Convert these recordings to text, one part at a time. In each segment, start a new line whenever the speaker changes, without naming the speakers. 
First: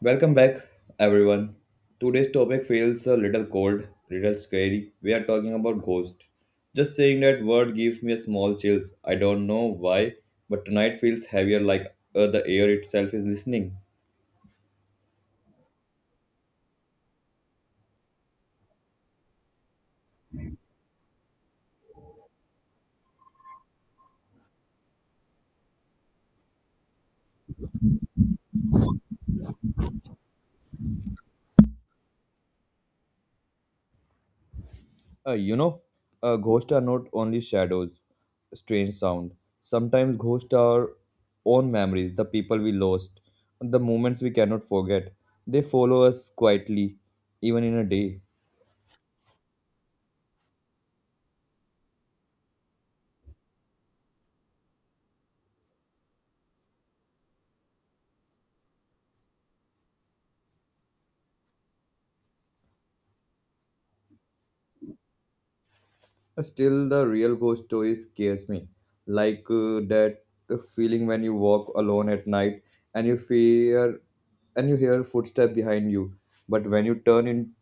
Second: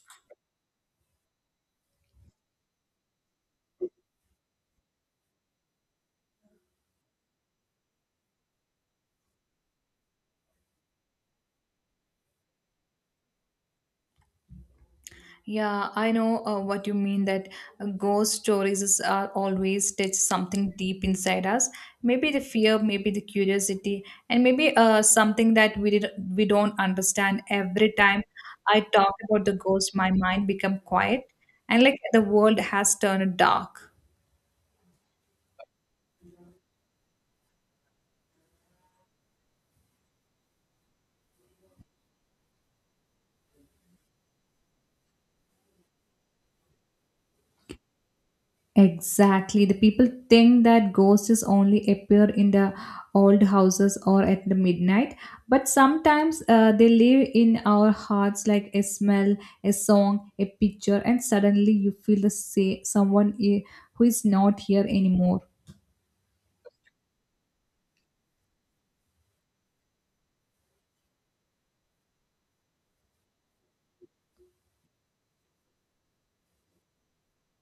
Welcome back, everyone. Today's topic feels a little cold, little scary. We are talking about ghost. Just saying that word gives me a small chills. I don't know why, but tonight feels heavier, like the air itself is listening.
Yeah, I know what you mean that ghost are always touch something deep inside us. Maybe the fear, maybe the curiosity, and maybe something that we don't understand. Every time I talk about the ghost, my mind become quiet, and like the world has turned dark.
Uh, you know, Ghosts are not only shadows, strange sound. Sometimes ghosts are own memories, the people we lost, the moments we cannot forget. They follow us quietly, even in a day.
Exactly. The people think that ghosts only appear in the old houses or at the midnight, but sometimes they live in our hearts like a smell, a song, a picture, and suddenly you feel the say who is not here anymore.
Still, the real ghost story scares me. Like that feeling when you walk alone at night and you fear and you hear footsteps behind you, but when you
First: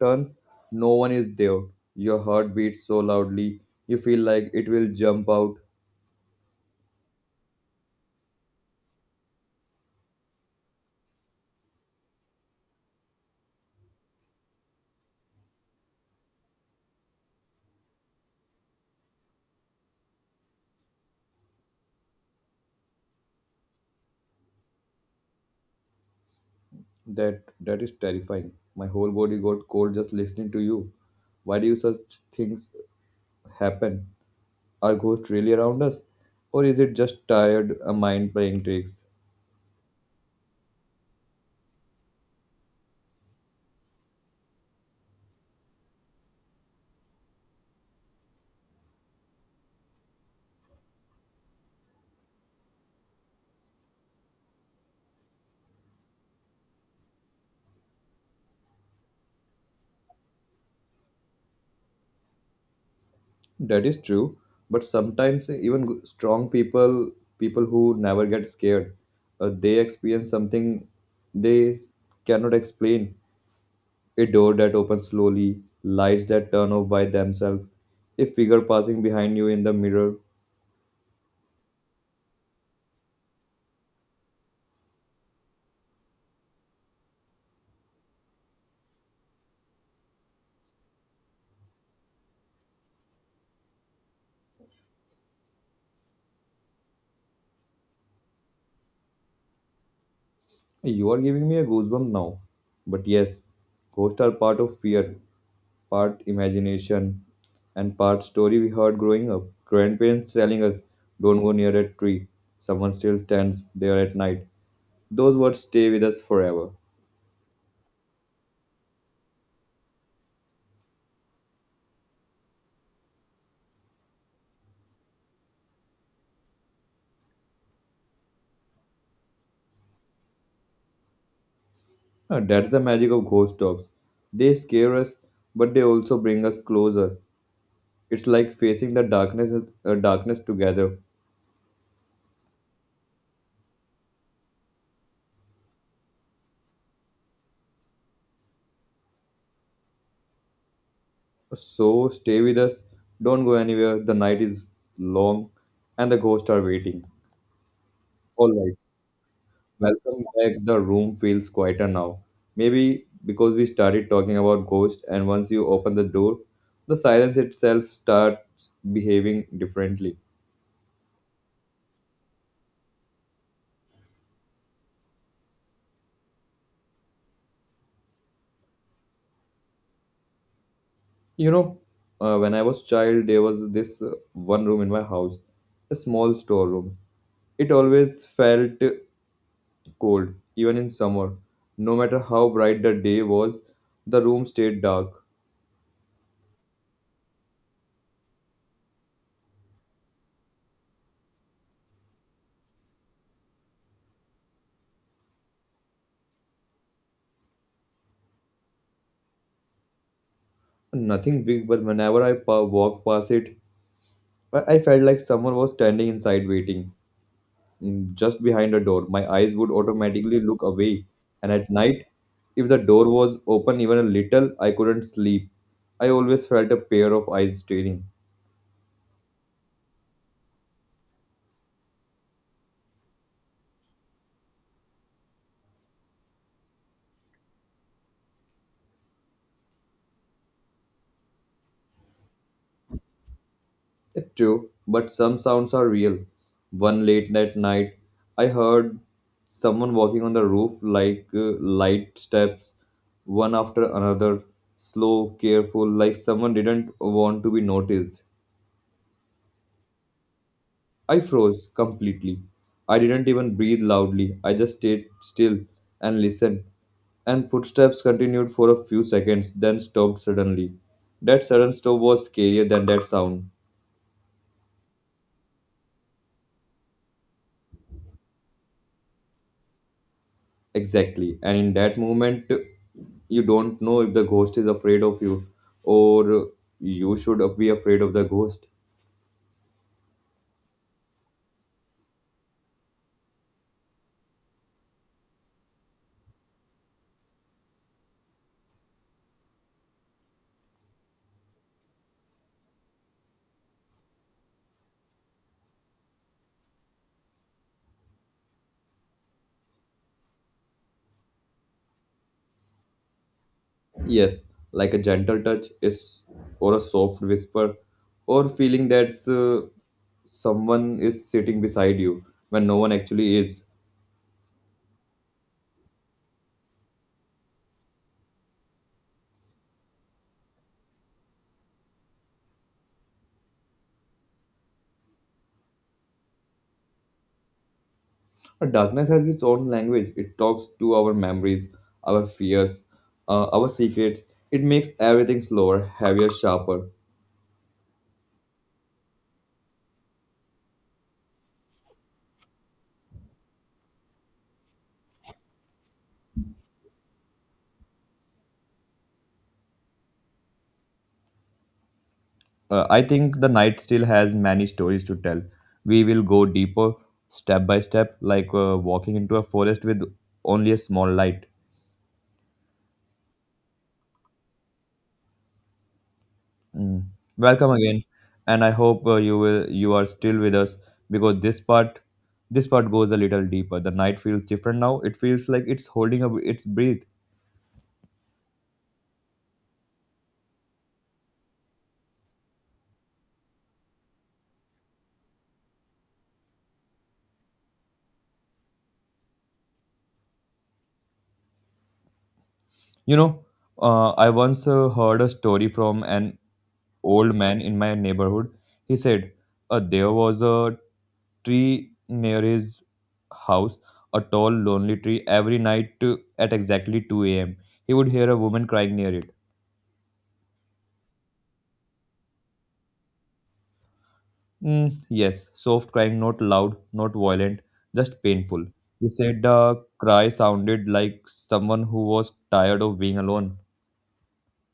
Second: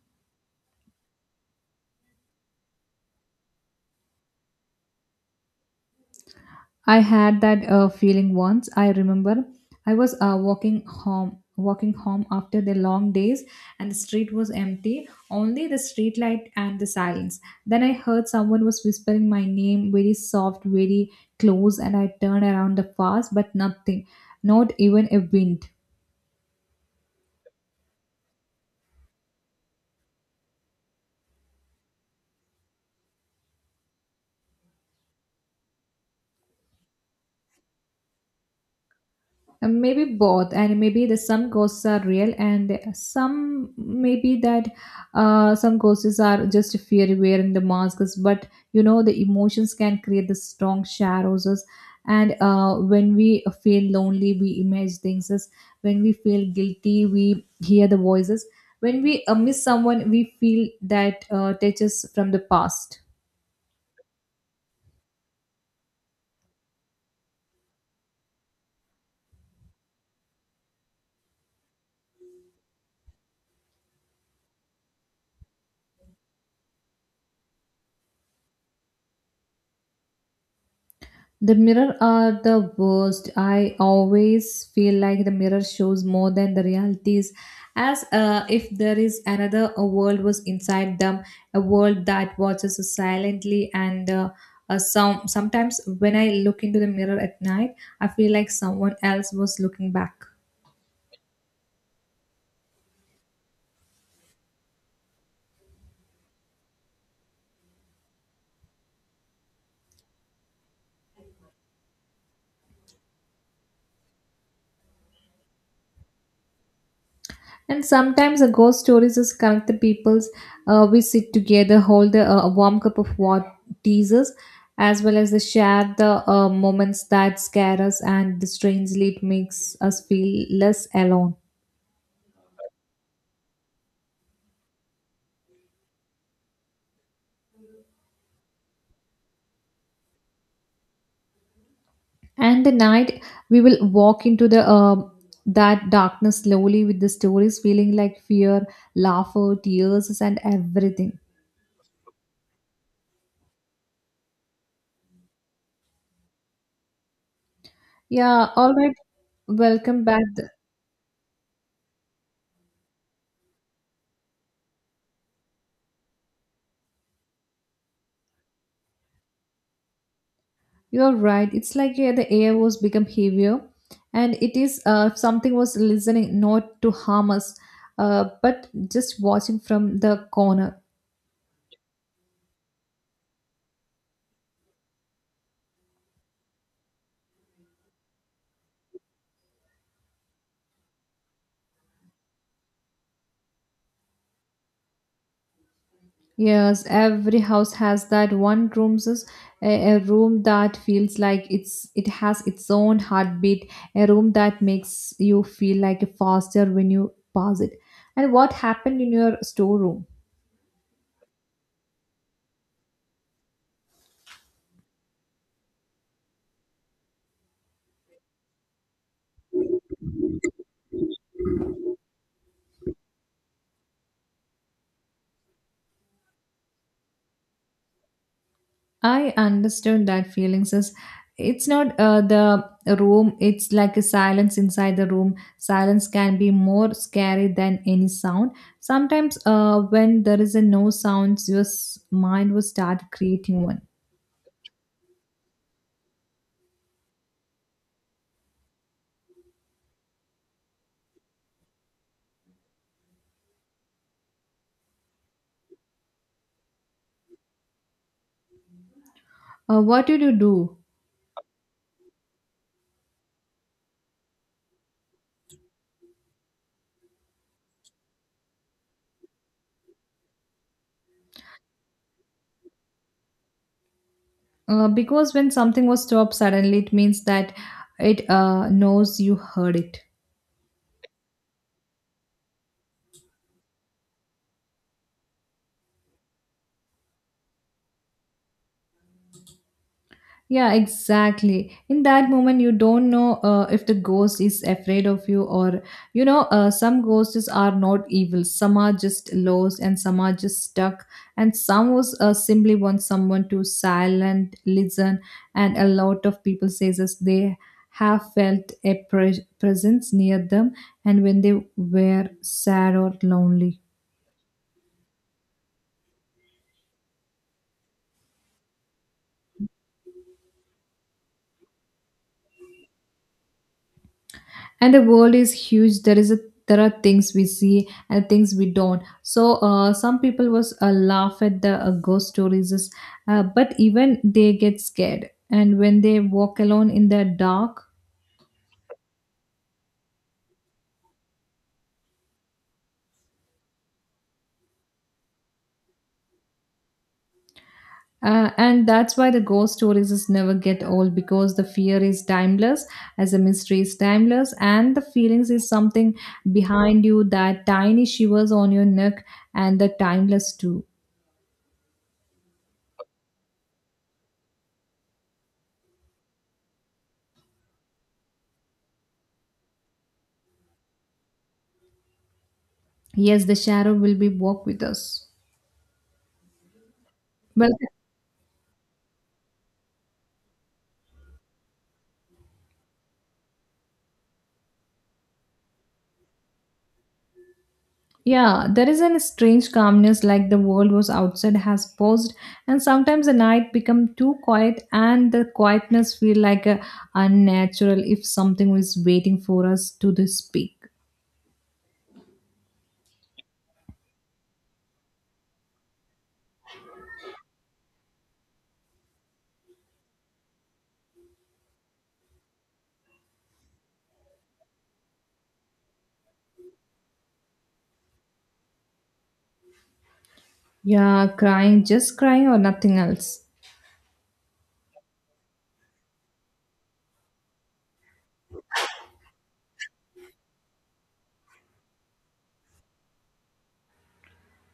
turn, no one is there. Your heart beats so loudly, you feel like it will jump out.
I had that feeling once. I remember I was walking home after the long days, and the street was empty, only the street light and the silence. Then I heard someone was whispering my name, very soft, very close, and I turned around the fast, but nothing, not even a wind.
That is terrifying. My whole body got cold just listening to you. Why do such things happen? Are ghosts really around us, or is it just tired a mind playing tricks?
Maybe both and maybe the some ghosts are real and some maybe that some ghosts are just fear wearing the masks, but you know the emotions can create the strong shadows and when we feel lonely we image things as when we feel guilty we hear the voices when we miss someone we feel that touches from the past.
That is true, but sometimes even strong people, people who never get scared, they experience something they cannot explain. A door that opens slowly, lights that turn off by themselves, a figure passing behind you in the mirror.
The mirror are the worst. I always feel like the mirror shows more than the realities, as if there is another a world was inside them, a world that watches us silently. And sometimes when I look into the mirror at night, I feel like someone else was looking back.
You are giving me a goosebump now. But yes, ghosts are part of fear, part imagination, and part story we heard growing up. Grandparents telling us, don't go near that tree. Someone still stands there at night. Those words stay with us forever.
And sometimes a ghost stories just connect the peoples. We sit together, hold a warm cup of what teasers, as well as the share the moments that scare us, and strangely it makes us feel less alone.
That's the magic of ghost dogs. They scare us, but they also bring us closer. It's like facing the darkness together.
And the night we will walk into the that darkness slowly with the stories, feeling like fear, laughter, tears, and everything.
So stay with us. Don't go anywhere. The night is long, and the ghosts are waiting.
Yeah,
All
all
right.
right. Welcome back.
Welcome back. The room feels quieter now. Maybe because we started talking about ghosts, and once you open the door, the silence itself starts behaving differently.
You're right. It's like yeah, the air was become heavier, and it is something was listening not to harm us, but just watching from the corner.
You know, when I was child, there was this one room in my house, a small storeroom. It always felt cold, even in summer. No matter how bright the day was, the room stayed dark.
Yes, every house has that one room, a room that feels like it has its own heartbeat, a room that makes you feel like faster when you pass it. And what happened in your storeroom?
Nothing big, but whenever I walked past it, I felt like someone was standing inside waiting. Just behind a door. My eyes would automatically look away, and at night, if the door was open even a little, I couldn't sleep. I always felt a pair of eyes staring.
I understood that feelings is it's not the room, it's like a silence inside the room, silence can be more scary than any sound. Sometimes when there is a no sounds your mind will start creating one.
It's true, but some sounds are real. One late that night, I heard someone walking on the roof like light steps, one after another, slow, careful, like someone didn't want to be noticed.
Uh, what did you do?
I froze completely. I didn't even breathe loudly. I just stayed still and listened. And footsteps continued for a few seconds, then stopped suddenly. That sudden stop was scarier than that sound.
Uh, because when something was stopped suddenly it means that it knows you heard it.
Exactly. And in that moment, you don't know if the ghost is afraid of you or you should be afraid of the ghost.
Yeah, exactly. In that moment, you don't know if the ghost is afraid of you, or you know, some ghosts are not evil. Some are just lost, and some are just stuck, and some was simply want someone to silent listen. And a lot of people says this they have felt a presence near them, and when they were sad or lonely.
Yes, like a gentle touch is or a soft whisper or feeling that someone is sitting beside you when no one actually is.
And the world is huge, there is a there are things we see and things we don't, so some people was laugh at the ghost stories, but even they get scared and when they walk alone in the dark.
But darkness has its own language. It talks to our memories, our fears, our secrets. It makes everything slower, heavier, sharper.
Uh, and that's why the ghost stories is never get old because the fear is timeless as a mystery is timeless and the feelings is something behind you, that tiny shivers on your neck, and the timeless too.
I think the night still has many stories to tell. We will go deeper, step by step, like walking into a forest with only a small light.
Yes, the shadow will be walk with us.
Mm.
Well,
Welcome again, and I hope you are still with us because this part goes a little deeper. The night feels different now. It feels like it's holding up its breath.
yeah, there is an strange calmness like the world was outside has paused, and sometimes the night become too quiet and the quietness feel like a unnatural if something is waiting for us to the speak.
You know, I once heard a story from an old man in my neighborhood. He said there was a tree near his house, a tall, lonely tree. Every night at exactly 2 a.m., he would hear a woman crying near it.
Yeah, crying, just crying or nothing else?
Mm, yes, soft crying, not loud, not violent, just painful. He said the cry sounded like someone who was tired of being alone.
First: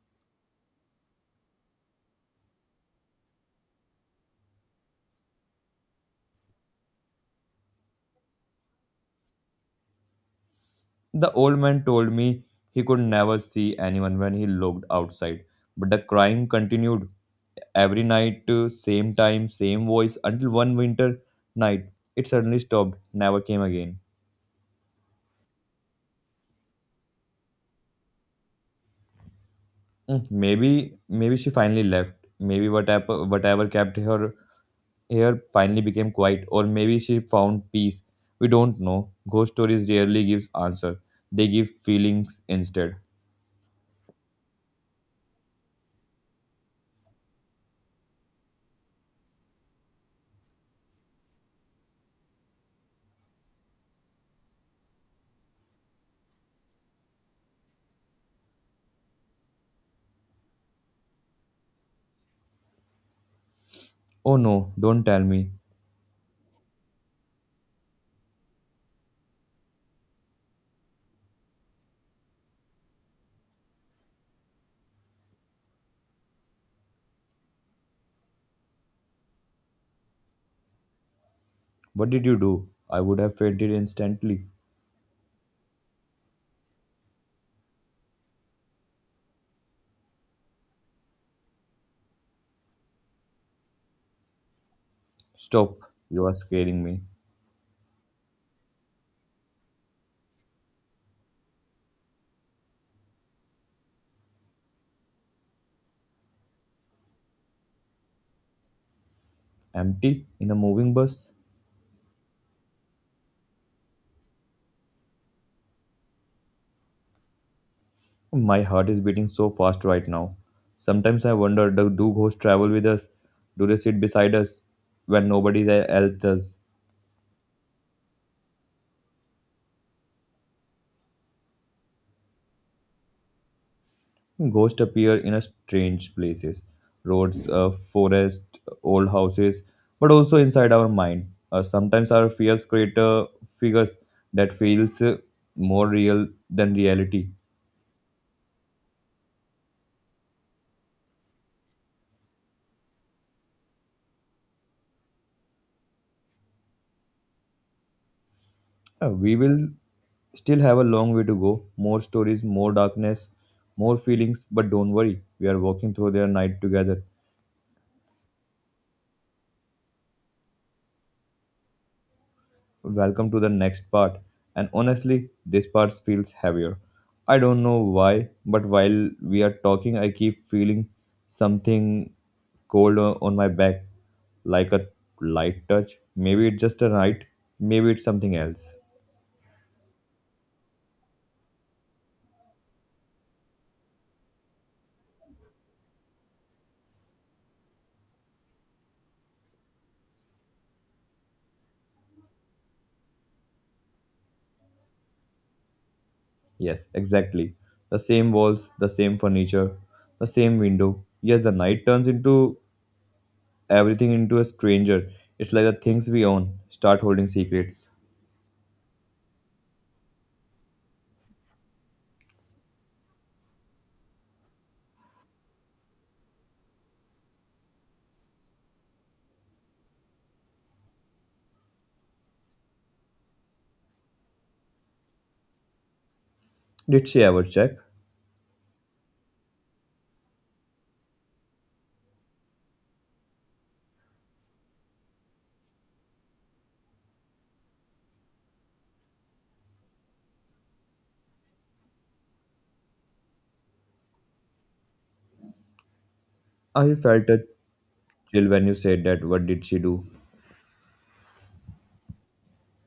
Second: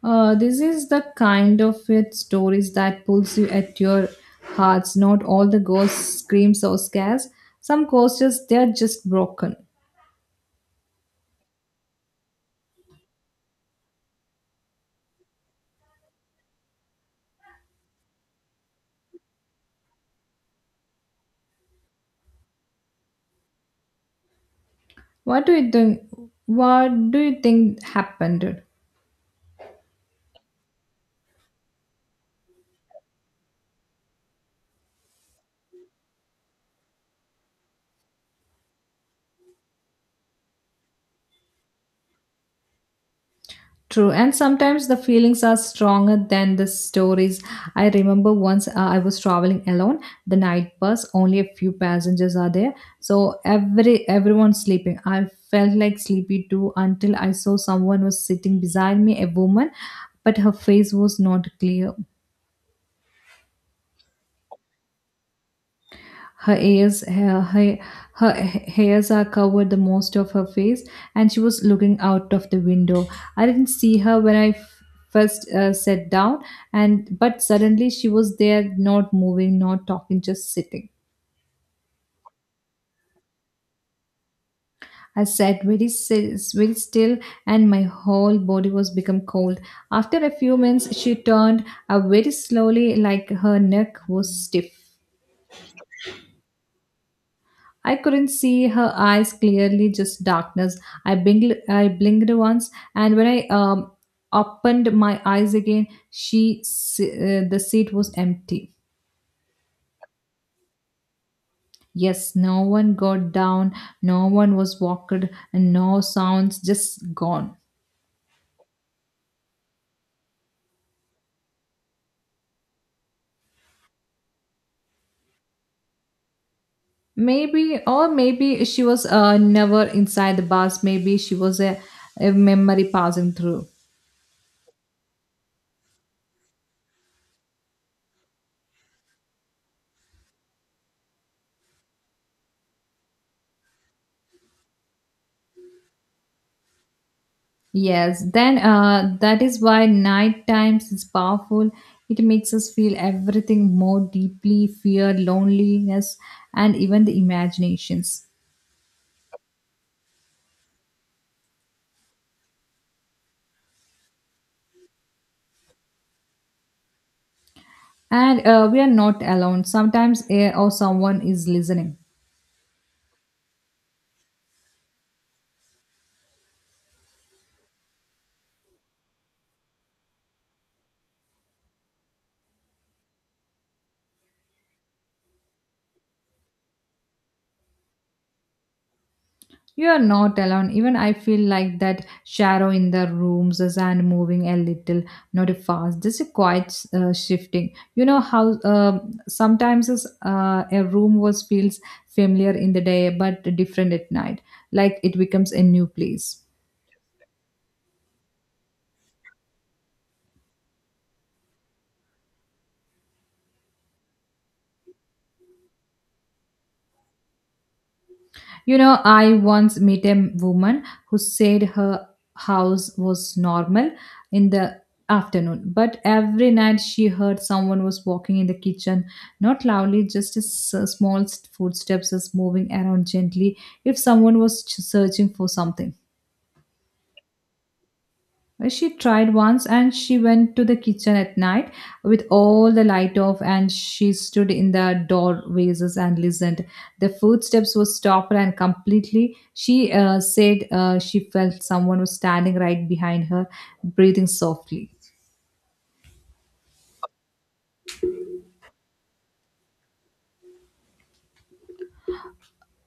This is the kind of it stories that pulls you at your hearts. Not all the ghosts screams or scares. Some ghosts just they're just broken.
The old man told me he could never see anyone when he looked outside. But the crying continued every night, same time, same voice, until one winter night it suddenly stopped, never came again.
What do you think? What do you think happened?
Maybe she finally left. Maybe whatever kept her air finally became quiet, or maybe she found peace. We don't know. Ghost stories rarely gives answer. They give feelings instead.
True, and sometimes the feelings are stronger than the stories. I remember once I was traveling alone, the night bus, only a few passengers are there, so everyone's sleeping. I felt like sleepy too until I saw someone was sitting beside me, a woman, but her face was not clear.
Oh no, don't tell me.
Her ears, her hairs are covered the most of her face, and she was looking out of the window. I didn't see her when I first sat down, and but suddenly she was there, not moving, not talking, just sitting.
What did you do? I would have fainted instantly.
I sat very still, and my whole body was become cold. After a few minutes, she turned very slowly, like her neck was stiff.
Stop. You are scaring me.
I couldn't see her eyes clearly, just darkness. I blinked once, and when I opened my eyes again, the seat was empty.
Empty? In a moving bus?
Yes, no one got down, no one was walked, and no sounds, just gone.
My heart is beating so fast right now. Sometimes I wonder do ghosts travel with us? Do they sit beside us when nobody else does?
Maybe, or maybe she was never inside the bus. Maybe she was a memory passing through.
Ghosts appear in a strange places, roads, forest, old houses, but also inside our mind. Sometimes our fears create figures that feels more real than reality.
Yes, then that is why night times is powerful. It makes us feel everything more deeply fear, loneliness, and even the imaginations.
We will still have a long way to go. More stories, more darkness, more feelings. But don't worry, we are walking through their night together.
And we are not alone. Sometimes air or someone is listening.
Welcome to the next part. And honestly, this part feels heavier. I don't know why, but while we are talking, I keep feeling something cold on my back, like a light touch. Maybe it's just a night, maybe it's something else.
You are not alone. Even I feel like that shadow in the rooms is and moving a little, not a fast, just a quiet shifting. You know how sometimes is, a room was feels familiar in the day but different at night, like it becomes a new place.
Yes, exactly. The same walls, the same furniture, the same window. Yes, the night turns into everything into a stranger. It's like the things we own start holding secrets.
You know, I once met a woman who said her house was normal in the afternoon, but every night she heard someone was walking in the kitchen, not loudly, just as small footsteps as moving around gently, if someone was searching for something.
Did she ever check?
She tried once and she went to the kitchen at night with all the light off and she stood in the doorways and listened. The footsteps were stopped and completely she said she felt someone was standing right behind her, breathing softly.
I felt a chill when you said that. What did she do?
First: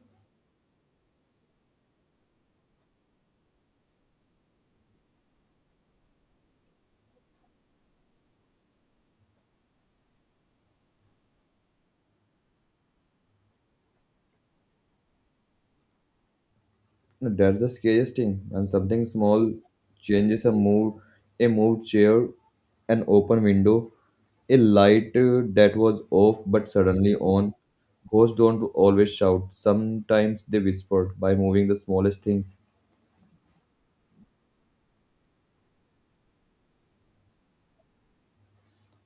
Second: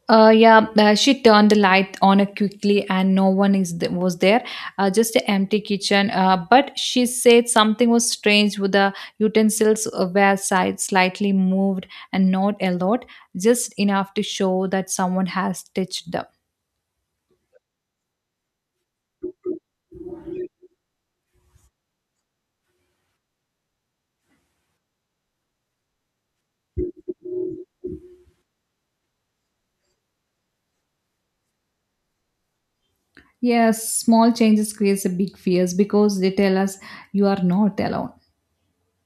Yeah, she turned the light on quickly, and no one was there. Just an empty kitchen. But she said something was strange with the utensils were side slightly moved and not a lot, just enough to show that someone has touched them.
That's the scariest thing. And something small changes a mood a moved chair, an open window, a light that was off but suddenly on. Ghosts don't always shout. Sometimes they whisper by moving the smallest things.
Yes, small changes creates a big fears because they tell us you are not alone.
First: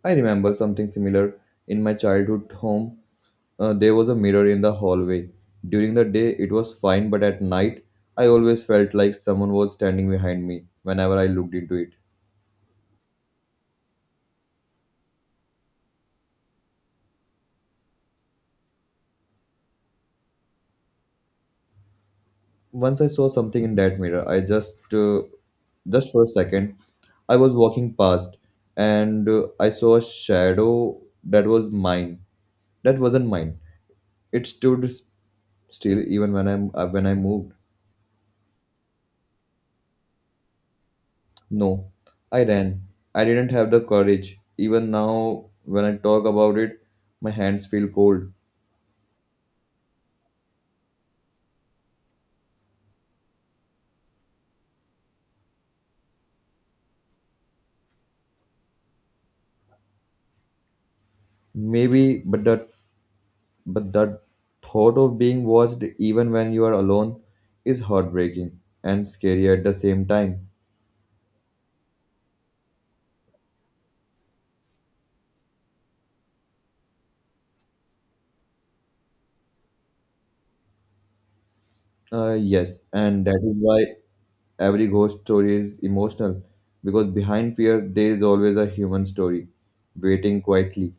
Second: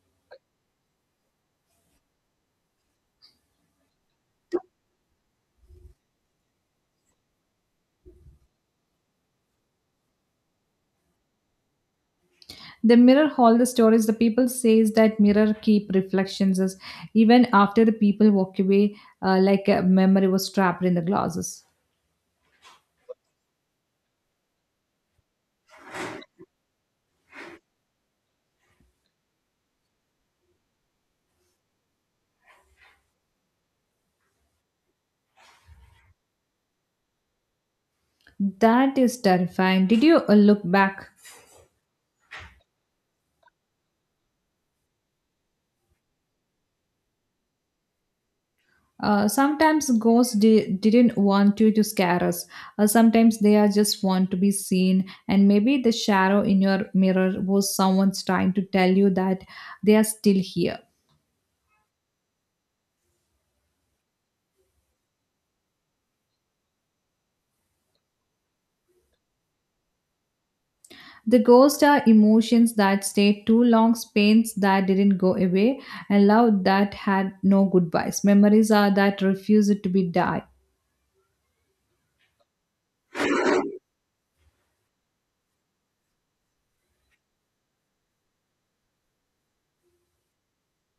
I remember something similar in my childhood home. There was a mirror in the hallway. During the day, it was fine, but at night, I always felt like someone was standing behind me whenever I looked into it.
The mirror hall, the stories. The people says that mirror keep reflections as even after the people walk away, like a memory was trapped in the glasses.
Once I saw something in that mirror, I just for a second, I was walking past and I saw a shadow that was mine. That wasn't mine. It stood still even when I moved.
That is terrifying. Did you look back?
No, I ran. I didn't have the courage. Even now, when I talk about it, my hands feel cold.
Sometimes ghosts didn't want you to scare us. Sometimes they are just want to be seen, and maybe the shadow in your mirror was someone's trying to tell you that they are still here.
Maybe, but that thought of being watched even when you are alone is heartbreaking and scary at the same time.
The ghosts are emotions that stayed too long, pains that didn't go away, and love that had no goodbyes. Memories are that refused to be died.
Yes, and that is why every ghost story is emotional because behind fear there is always a human story waiting quietly.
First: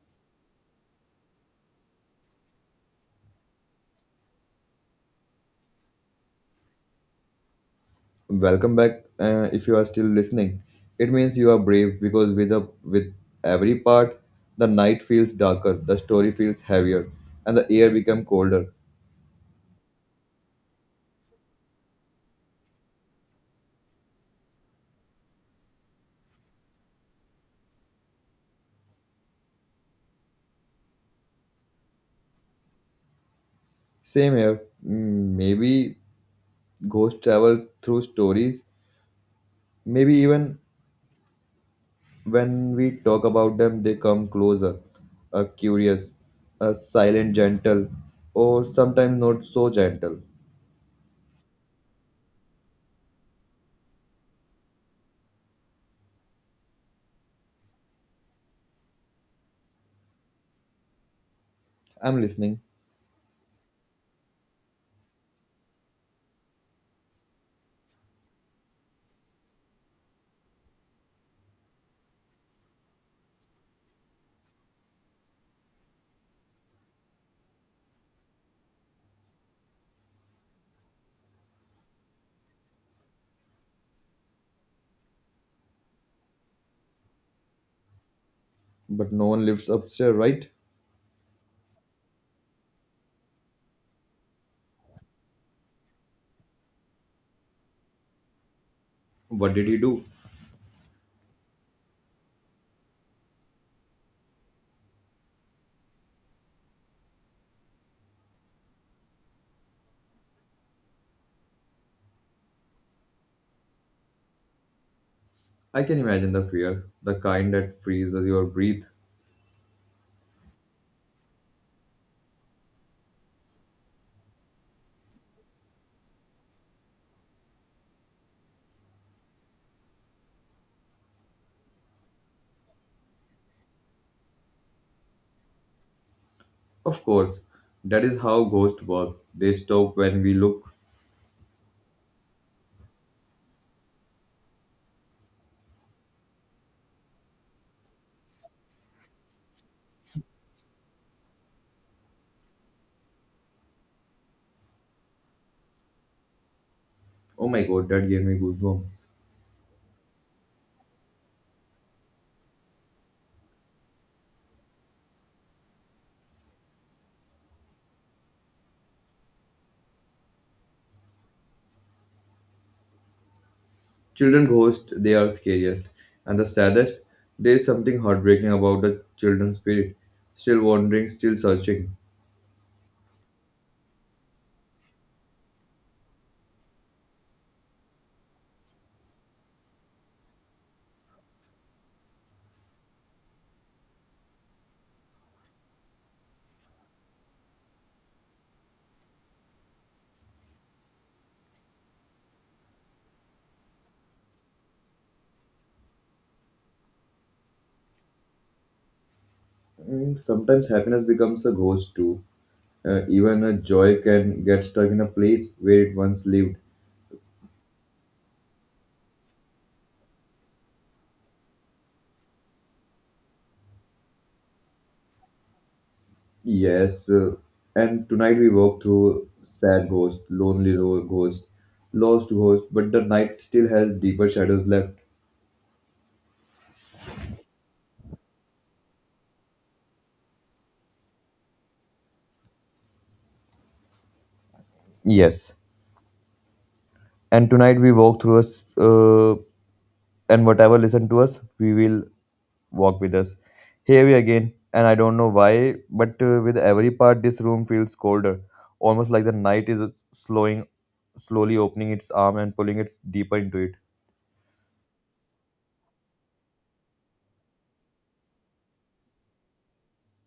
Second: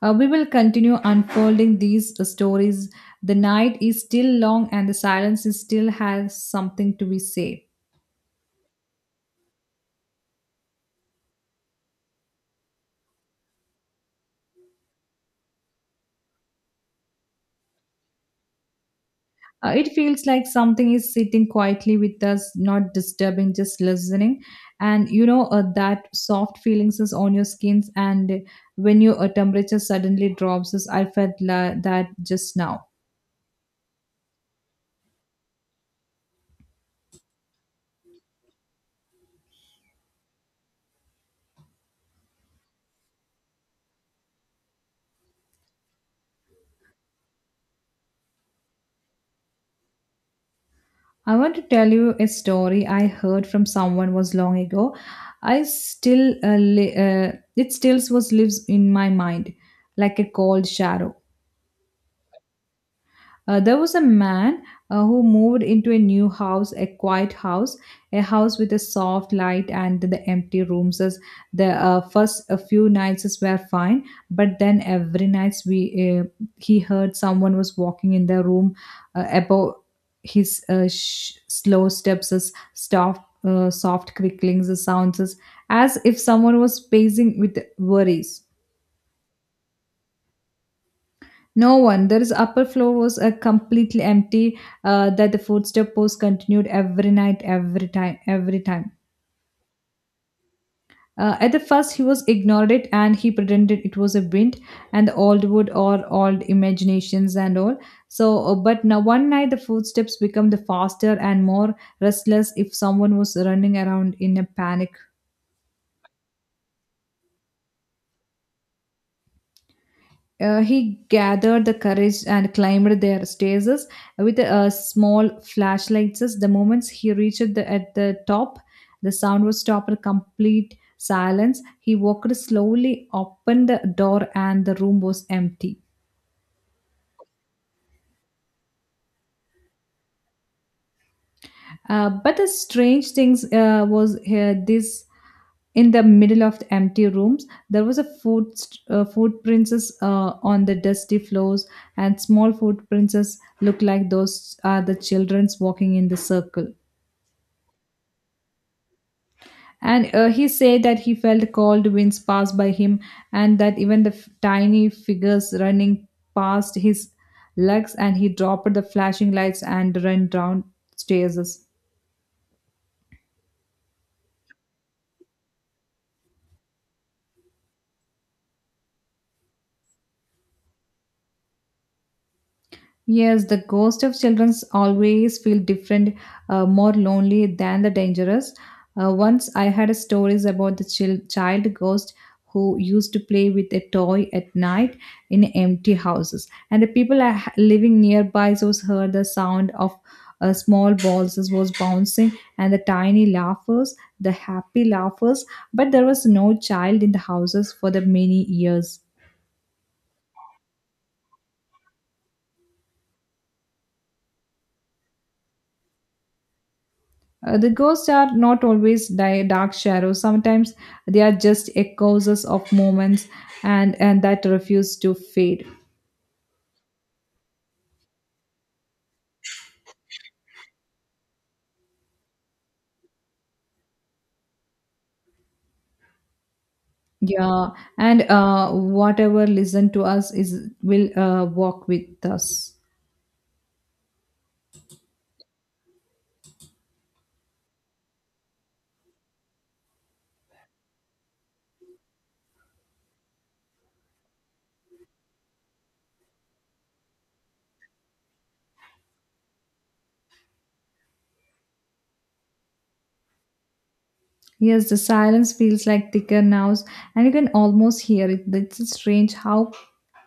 We will continue unfolding these stories. The night is still long and the silence is still has something to be said.
Welcome back if you are still listening. It means you are brave because with every part the night feels darker, the story feels heavier and the air become colder.
It feels like something is sitting quietly with us, not disturbing, just listening. And you know that soft feelings is on your skins, and when your temperature suddenly drops, is I felt that just now.
Same here. Maybe ghosts travel through stories, maybe even when we talk about them, they come closer, curious, silent, gentle, or sometimes not so gentle.
I want to tell you a story I heard from someone was long ago. I still it still was lives in my mind like a cold shadow.
I'm listening,
There was a man who moved into a new house, a quiet house, a house with a soft light and the empty rooms. As the first a few nights were fine, but then every night we he heard someone was walking in the room above his slow steps, as soft, soft cricklings, the sounds as if someone was pacing with worries.
but no one lives upstairs, right?
No wonder his upper floor was completely empty. That the footstep post continued every night, every time.
What did he do?
At the first, he was ignored it and he pretended it was a wind and the old wood or old imaginations and all. So, but now one night the footsteps become the faster and more restless if someone was running around in a panic.
I can imagine the fear, the kind that freezes your breath.
He gathered the courage and climbed their stages with small flashlights. The moment he reached the, at the top, the sound was stopped complete silence. He walked slowly, opened the door, and the room was empty.
Of course, that is how ghosts work. They stop when we look.
But the strange things was here this in the middle of the empty rooms there was a footprints on the dusty floors and small footprints looked like those are the children's walking in the circle
Oh my god, that gave me goosebumps.
and he said that he felt cold winds pass by him and that even the tiny figures running past his legs, and he dropped the flashing lights and ran down stairs.
Children ghosts, they are scariest. And the saddest, there is something heartbreaking about the children's spirit. Still wandering, still searching.
Yes, the ghost of childrens always feel different, more lonely than the dangerous. Once I had stories about the child ghost who used to play with a toy at night in empty houses, and the people are living nearby so heard the sound of small balls as was bouncing and the tiny laughers, the happy laughers. But there was no child in the houses for the many years.
And sometimes happiness becomes a ghost too. Even a joy can get stuck in a place where it once lived.
The ghosts are not always dark shadows. Sometimes they are just echoes of moments and that refuse to fade.
Yes, and tonight we walk through sad ghost, lonely ghost, lost ghost, but the night still has deeper shadows left.
Yeah, and whatever listen to us is will walk with us.
Yes, and tonight we walk through and whatever listen to us we will walk with us here we again and I don't know why but with every part this room feels colder, almost like the night is slowing slowly opening its arm and pulling it deeper into it.
Yes, the silence feels like thicker now, and you can almost hear it. It's strange how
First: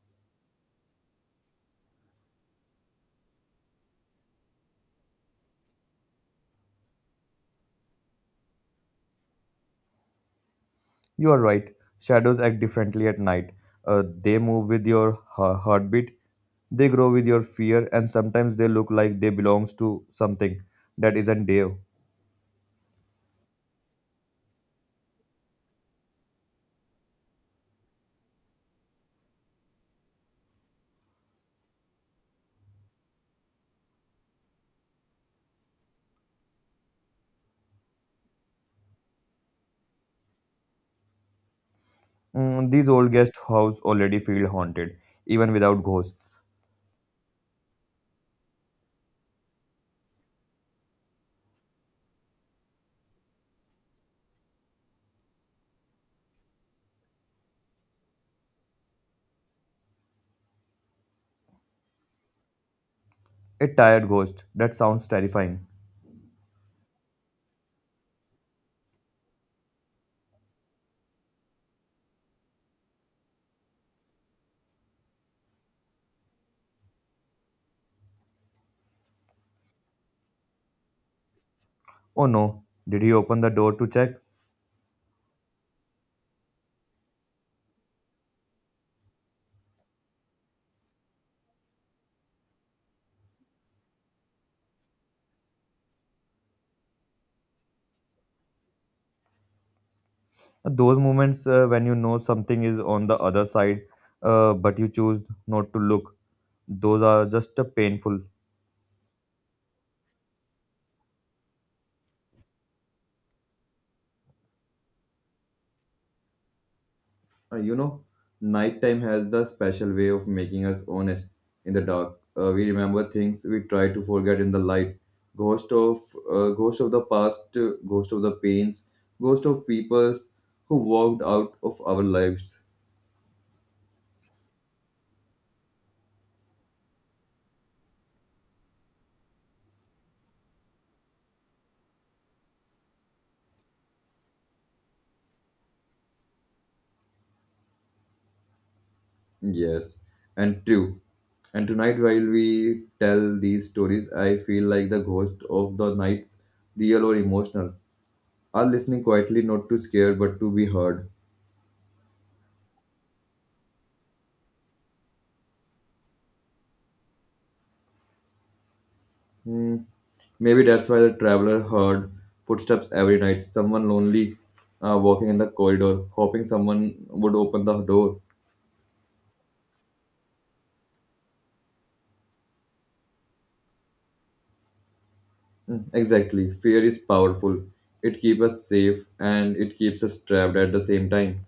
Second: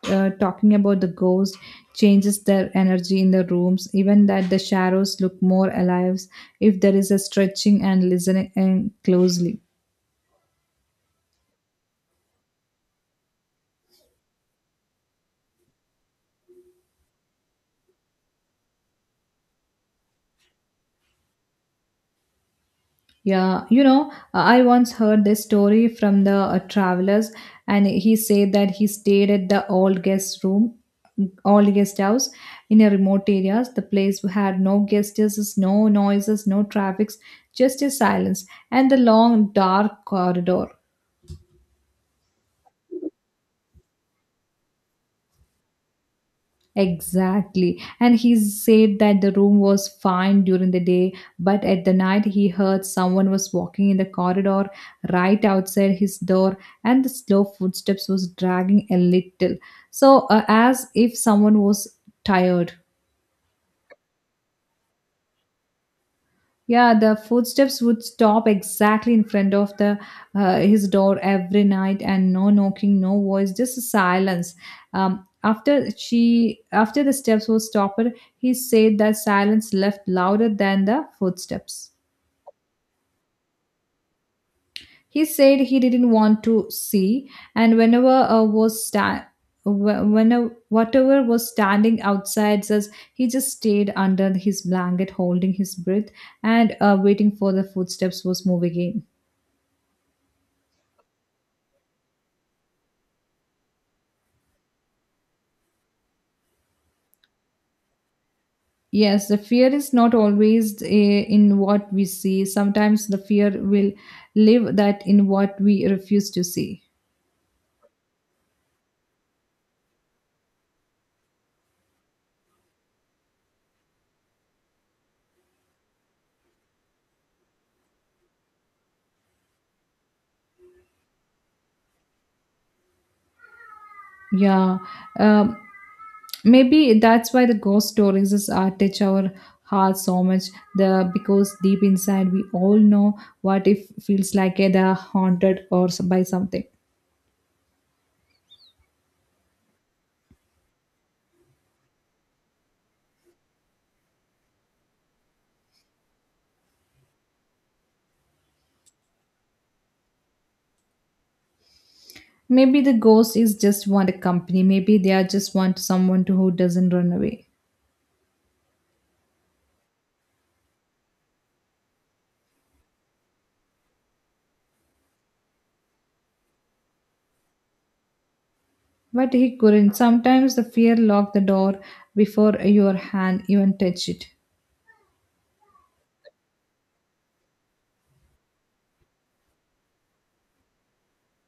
talking about the ghost changes their energy in the rooms, even that the shadows look more alive if there is a stretching and listening and closely.
You are right, shadows act differently at night. They move with your heartbeat. They grow with your fear, and sometimes they look like they belongs to something that isn't there.
Yeah, you know, I once heard this story from the travelers, and he said that he stayed at the old guest room, old guest house in a remote areas. The place had no guests, no noises, no traffics, just a silence and the long dark corridor.
Mm, these old guest house already feel haunted, even without ghosts.
Exactly. And he said that the room was fine during the day, but at the night he heard someone was walking in the corridor right outside his door, and the slow footsteps was dragging a little. So, as if someone was tired.
A tired ghost. That sounds terrifying.
Yeah, the footsteps would stop exactly in front of the his door every night, and no knocking, no voice, just silence. After after the steps were stopped, he said that silence left louder than the footsteps.
Oh no, did he open the door to check?
He said he didn't want to see, and whenever whatever was standing outside us, he just stayed under his blanket, holding his breath and waiting for the footsteps was moving in.
Those moments when you know something is on the other side, but you choose not to look, those are just painful.
Yes, the fear is not always in what we see. Sometimes the fear will live that in what we refuse to see.
Uh, you know, Nighttime has the special way of making us honest in the dark. We remember things we try to forget in the light. Ghost of ghost of the past, ghost of the pains, ghost of people who walked out of our lives.
Yeah, um, maybe that's why the ghost stories is touch our heart so much. The because deep inside we all know what if feels like are haunted or by something.
Yes, and true. And tonight, while we tell these stories, I feel like the ghost of the nights, real or emotional, are listening quietly, not to scare, but to be heard.
Maybe the ghost is just want a company. Maybe they are just want someone to, who doesn't run away.
Hmm. Maybe that's why the traveler heard footsteps every night, someone lonely walking in the corridor, hoping someone would open the door.
But he couldn't. Sometimes the fear locked the door before your hand even touched it.
Exactly, fear is powerful. It keeps us safe and it keeps us trapped at the same time.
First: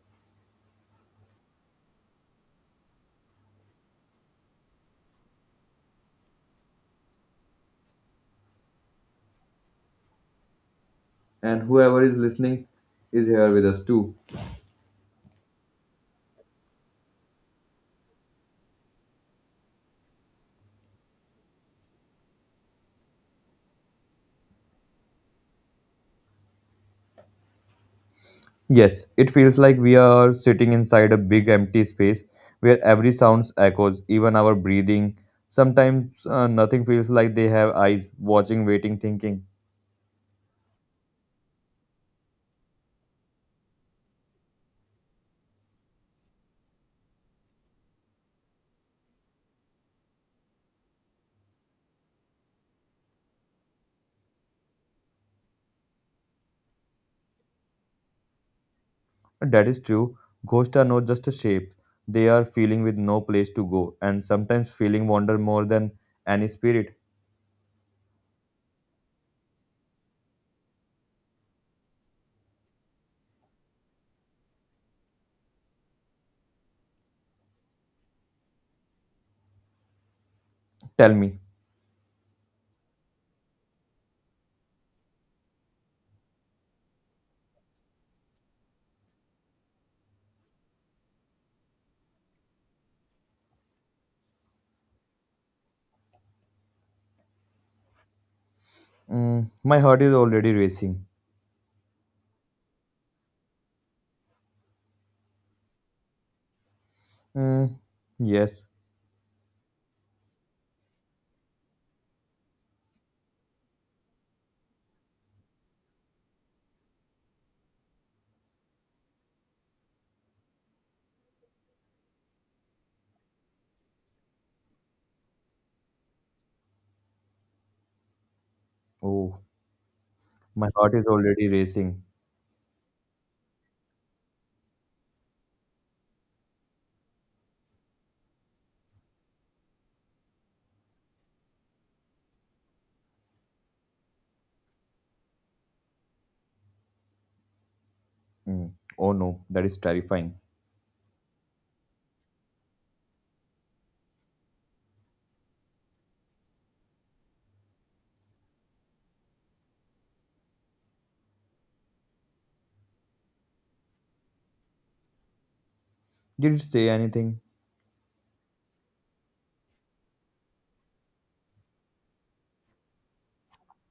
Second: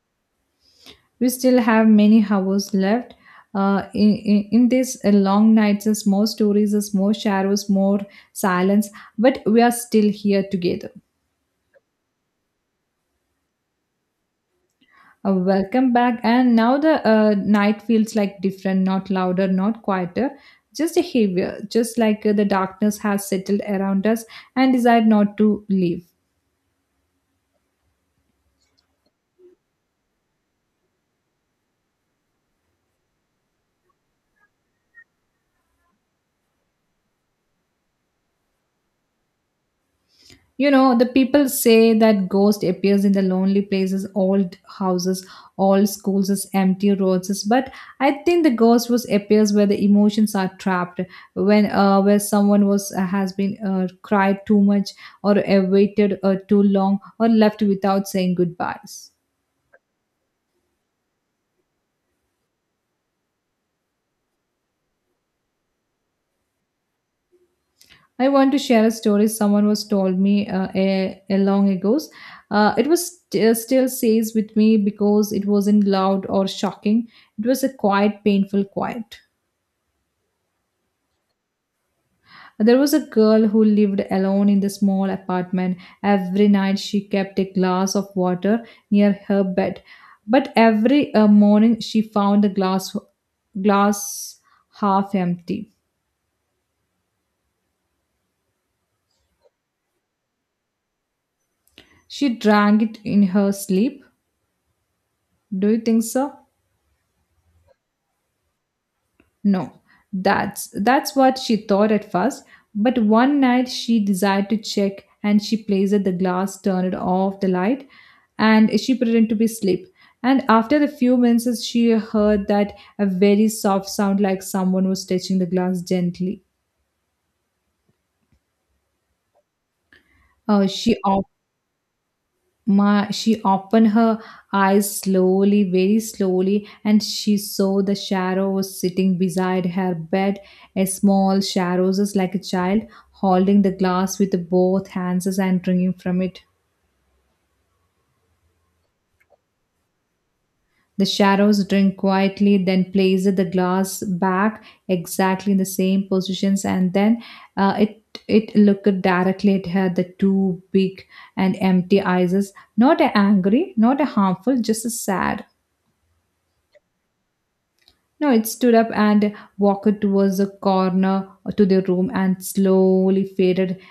We still have many hours left. In these long nights, there's more stories, there's more shadows, more silence, but we are still here together.
And whoever is listening is here with us too.
Welcome back. And now the night feels like different, not louder, not quieter, just heavier, just like the darkness has settled around us and decided not to leave.
Yes, it feels like we are sitting inside a big empty space where every sound echoes, even our breathing. Sometimes nothing feels like they have eyes, watching, waiting, thinking.
You know, the people say that ghost appears in the lonely places, old houses, old schools, as empty roads. But I think the ghost was appears where the emotions are trapped, when where someone was has been cried too much, or waited too long, or left without saying goodbyes.
That is true. Ghosts are not just a shape, they are feeling with no place to go, and sometimes feeling wander more than any spirit.
I want to share a story someone was told me a long ago. It was still stays with me because it wasn't loud or shocking. It was a quiet, painful quiet.
Tell me.
There was a girl who lived alone in the small apartment. Every night she kept a glass of water near her bed, but every morning she found the glass half empty.
Mm, my heart is already racing.
She drank it in her sleep. Do you think so?
Mm, yes.
No, that's what she thought at first, but one night she decided to check, and she placed the glass, turned off the light, and she pretended to be asleep. And after a few minutes she heard that a very soft sound like someone was touching the glass gently.
Oh,
Uh,
my heart
she
is already racing.
She opened her eyes slowly, very slowly, and she saw the shadow was sitting beside her bed. A small shadow, just like a child, holding the glass with both hands and drinking from it.
Mm, oh no, that is terrifying.
The shadows drink quietly, then placed the glass back exactly in the same positions, and then uh, it it looked directly at her. The two big and empty eyes, not angry, not harmful, just sad.
Did it say anything?
No, it stood up and walked towards the corner to the room and slowly faded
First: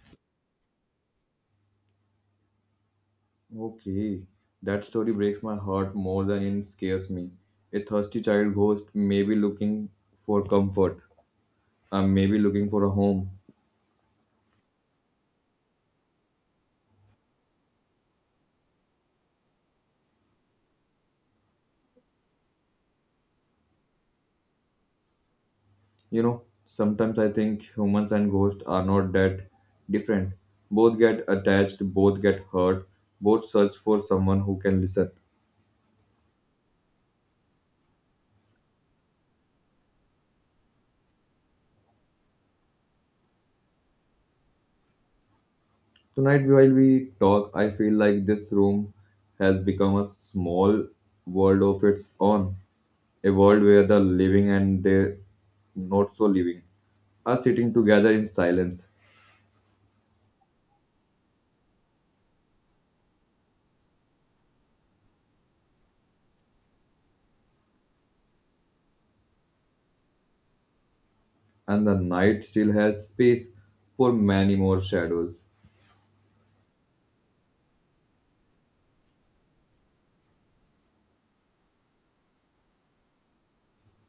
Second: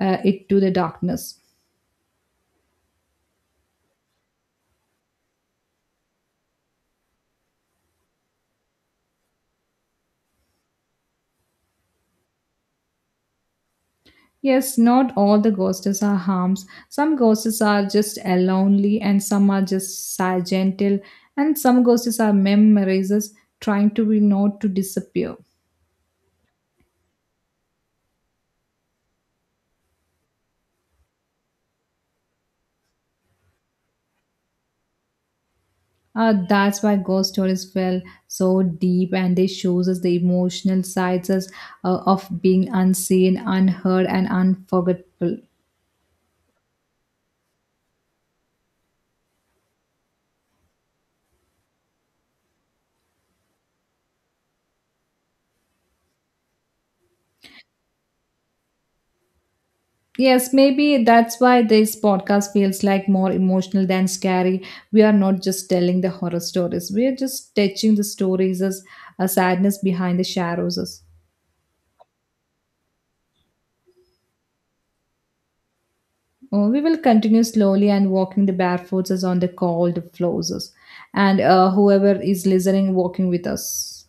it to the darkness.
Okay, that story breaks my heart more than it scares me. A thirsty child ghost may be looking for comfort, maybe looking for a home.
Yes, not all the ghosts are harms. Some ghosts are just lonely, and some are just sad, gentle, and some ghosts are memorizers trying to be not to disappear.
You know, sometimes I think humans and ghosts are not that different. Both get attached, both get hurt, both search for someone who can listen.
That's why ghost stories fell so deep, and they shows us the emotional sides us, of being unseen, unheard, and unforgettable.
Tonight, while we talk, I feel like this room has become a small world of its own, a world where the living and the not so living are sitting together in silence,
Yes, maybe that's why this podcast feels like more emotional than scary. We are not just telling the horror stories, we are just touching the stories as a sadness behind the shadows. As-
and the night still has space for many more shadows.
Oh, we will continue slowly and walking the barefoots as on the cold floors. As- And whoever is listening, walking with us.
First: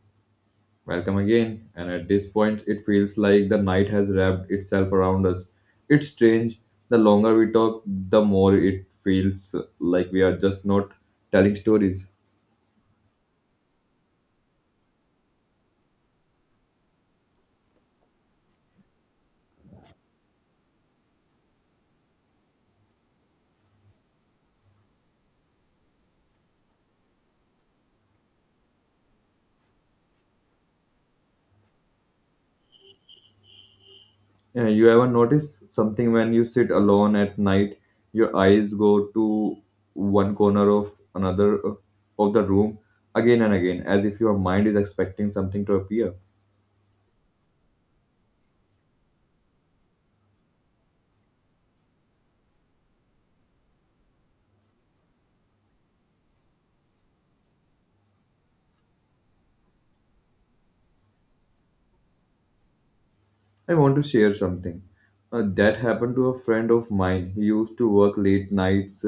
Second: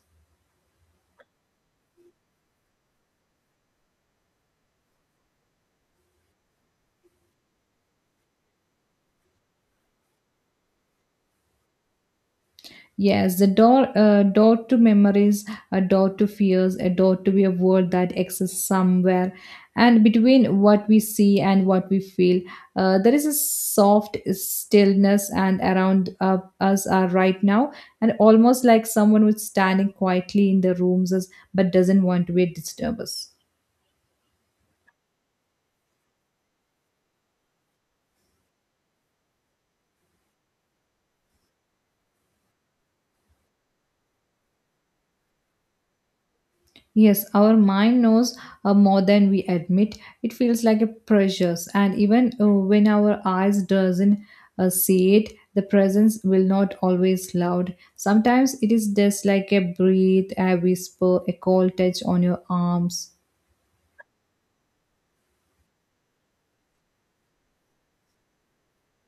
Welcome again, and at this point, it feels like the night has wrapped itself around us. It's strange, the longer we talk, the more it feels like we are just not telling stories.
Yes, the door, door to memories, a door to fears, a door to be a world that exists somewhere. And between what we see and what we feel, there is a soft stillness, and around us are right now, and almost like someone who's standing quietly in the rooms, as- but doesn't want to be a disturbance.
Yeah, you ever notice something when you sit alone at night, your eyes go to one corner of another, of the room again and again, as if your mind is expecting something to appear.
Yes, our mind knows more than we admit. It feels like a precious, and even when our eyes doesn't see it, the presence will not always loud. Sometimes it is just like a breath, a whisper, a cold touch on your arms.
I want to share something that happened to a friend of mine. He used to work late nights.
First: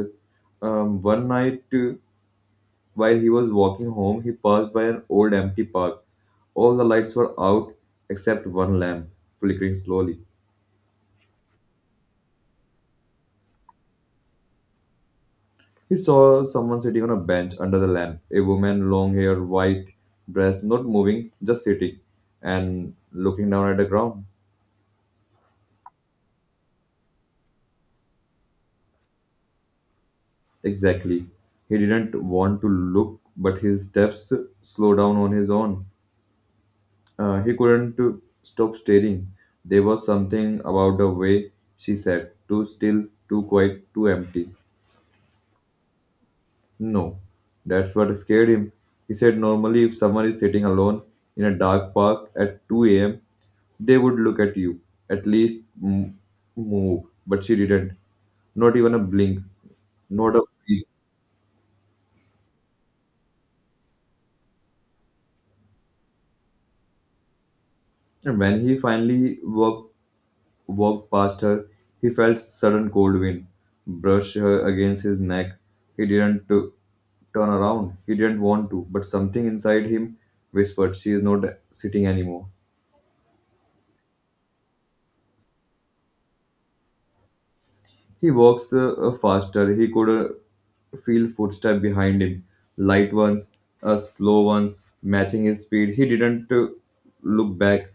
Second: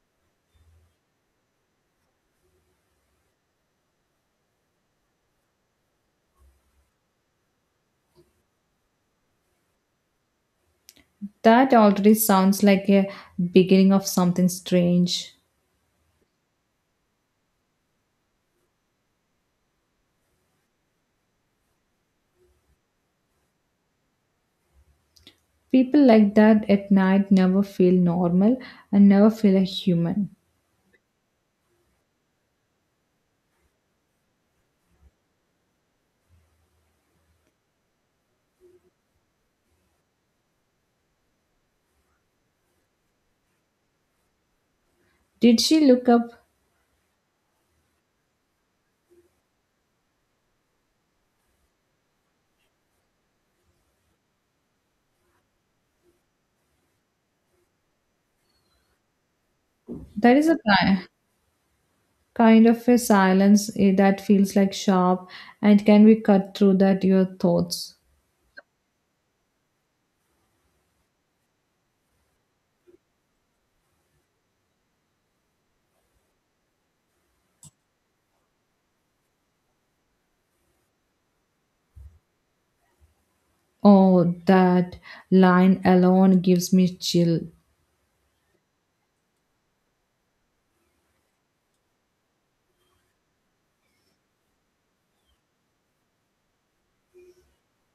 One night, while he was walking home, he passed by an old empty park. All the lights were out except one lamp flickering slowly.
That already sounds like a beginning of something strange.
He saw someone sitting on a bench under the lamp, a woman, long hair, white dress, not moving, just sitting and looking down at the ground.
People like that at night never feel normal and never feel a human.
Exactly. He didn't want to look, but his steps slowed down on his own. He couldn't stop staring. There was something about the way she sat, too still, too quiet, too empty.
Did she look up?
No, that's what scared him. He said normally, if someone is sitting alone in a dark park at 2 a.m., they would look at you, at least move. But she didn't. Not even a blink. Not
That
a
is a
peep.
time kind of a silence that feels like sharp and can be cut through that your thoughts.
And when he finally walked past her, he felt sudden cold wind brush her against his neck. He didn't turn around. He didn't want to, but something inside him whispered, "She is not sitting anymore."
Oh, that line alone gives me chill.
He walks faster. He could feel footsteps behind him, light ones, slow ones, matching his speed. He didn't look back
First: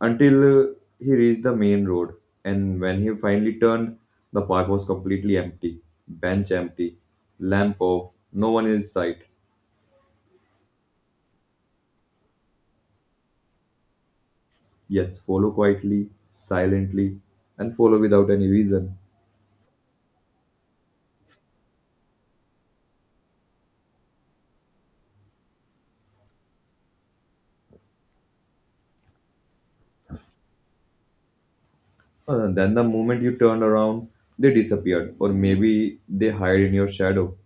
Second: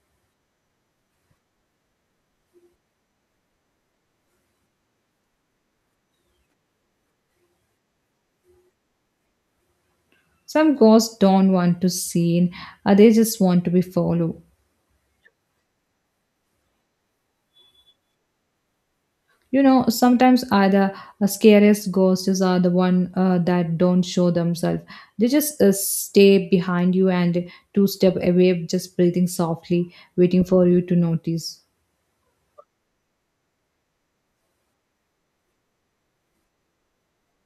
until he reached the main road. And when he finally turned, the park was completely empty. Bench empty, lamp off, no one in sight.
Some ghosts don't want to seen, they just want to be followed.
Yes, follow quietly, silently, and follow without any reason.
You know, sometimes are the scariest ghosts are the one that don't show themselves, they just stay behind you and two step away, just breathing softly, waiting for you to notice.
Then the moment you turned around, they disappeared, or maybe they hide in your shadow.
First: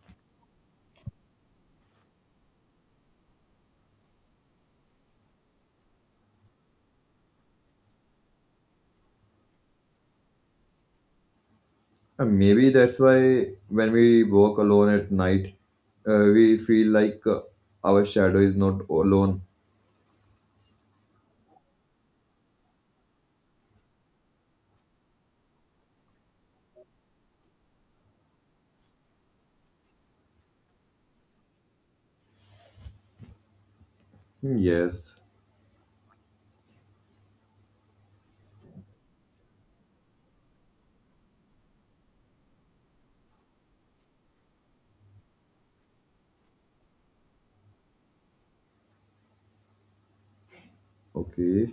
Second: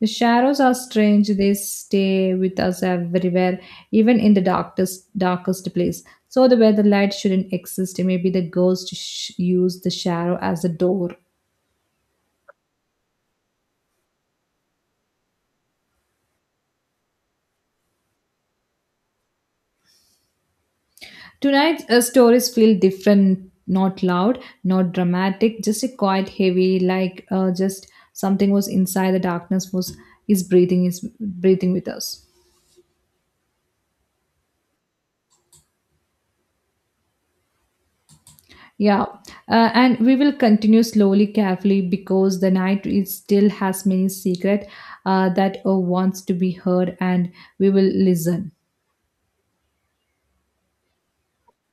The shadows are strange. They stay with us everywhere, even in the darkest, darkest place. So the where the light shouldn't exist, maybe the ghost used the shadow as a door.
Maybe that's why when we walk alone at night, we feel like our shadow is not alone.
Tonight's stories feel different, not loud, not dramatic, just a quiet, heavy, like just something was inside the darkness was is breathing with us.
Hmm. Yes,
Yeah, and we will continue slowly, carefully, because the night is still has many secret that wants to be heard, and we will listen.
okay.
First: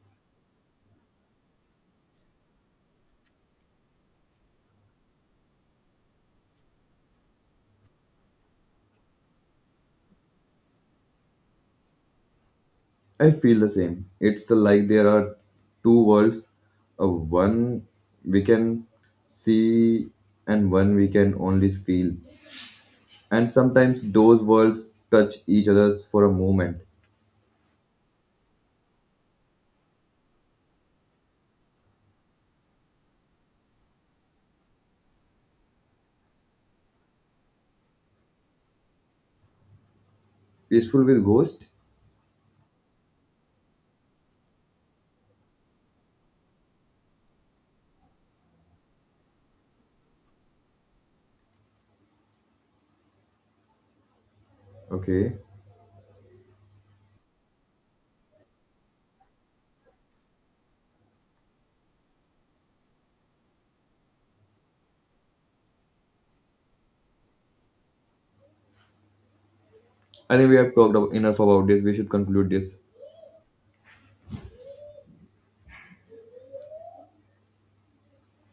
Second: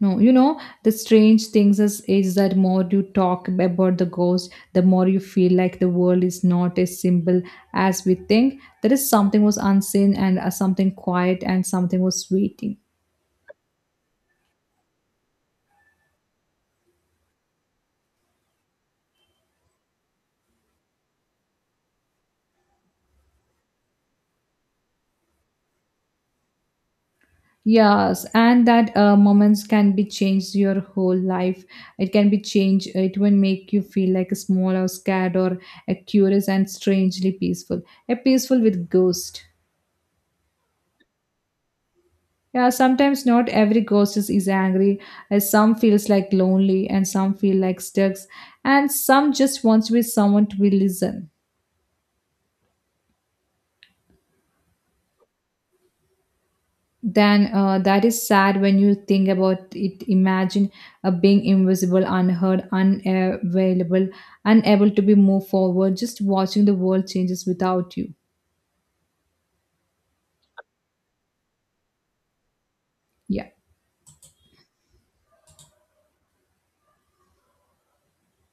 No, you know the strange things is that more you talk about the ghost, the more you feel like the world is not as simple as we think. There is something was unseen and something quiet and something was waiting.
I feel the same. It's like there are two worlds. One we can see and one we can only feel. And sometimes those worlds touch each other for a moment.
Yes, and that moments can be changed your whole life. It can be changed. It will make you feel like a small or scared or a curious and strangely peaceful. A peaceful with ghost.
Peaceful with ghost?
Yeah, sometimes not every is angry. Some feels like lonely and some feel like stuck and some just wants to be someone to be listen.
Okay.
Then that is sad when you think about it. Imagine being invisible, unheard, unavailable, unable to be moved forward, just watching the world changes without you.
I think we have talked enough about this. We should conclude this.
Yeah.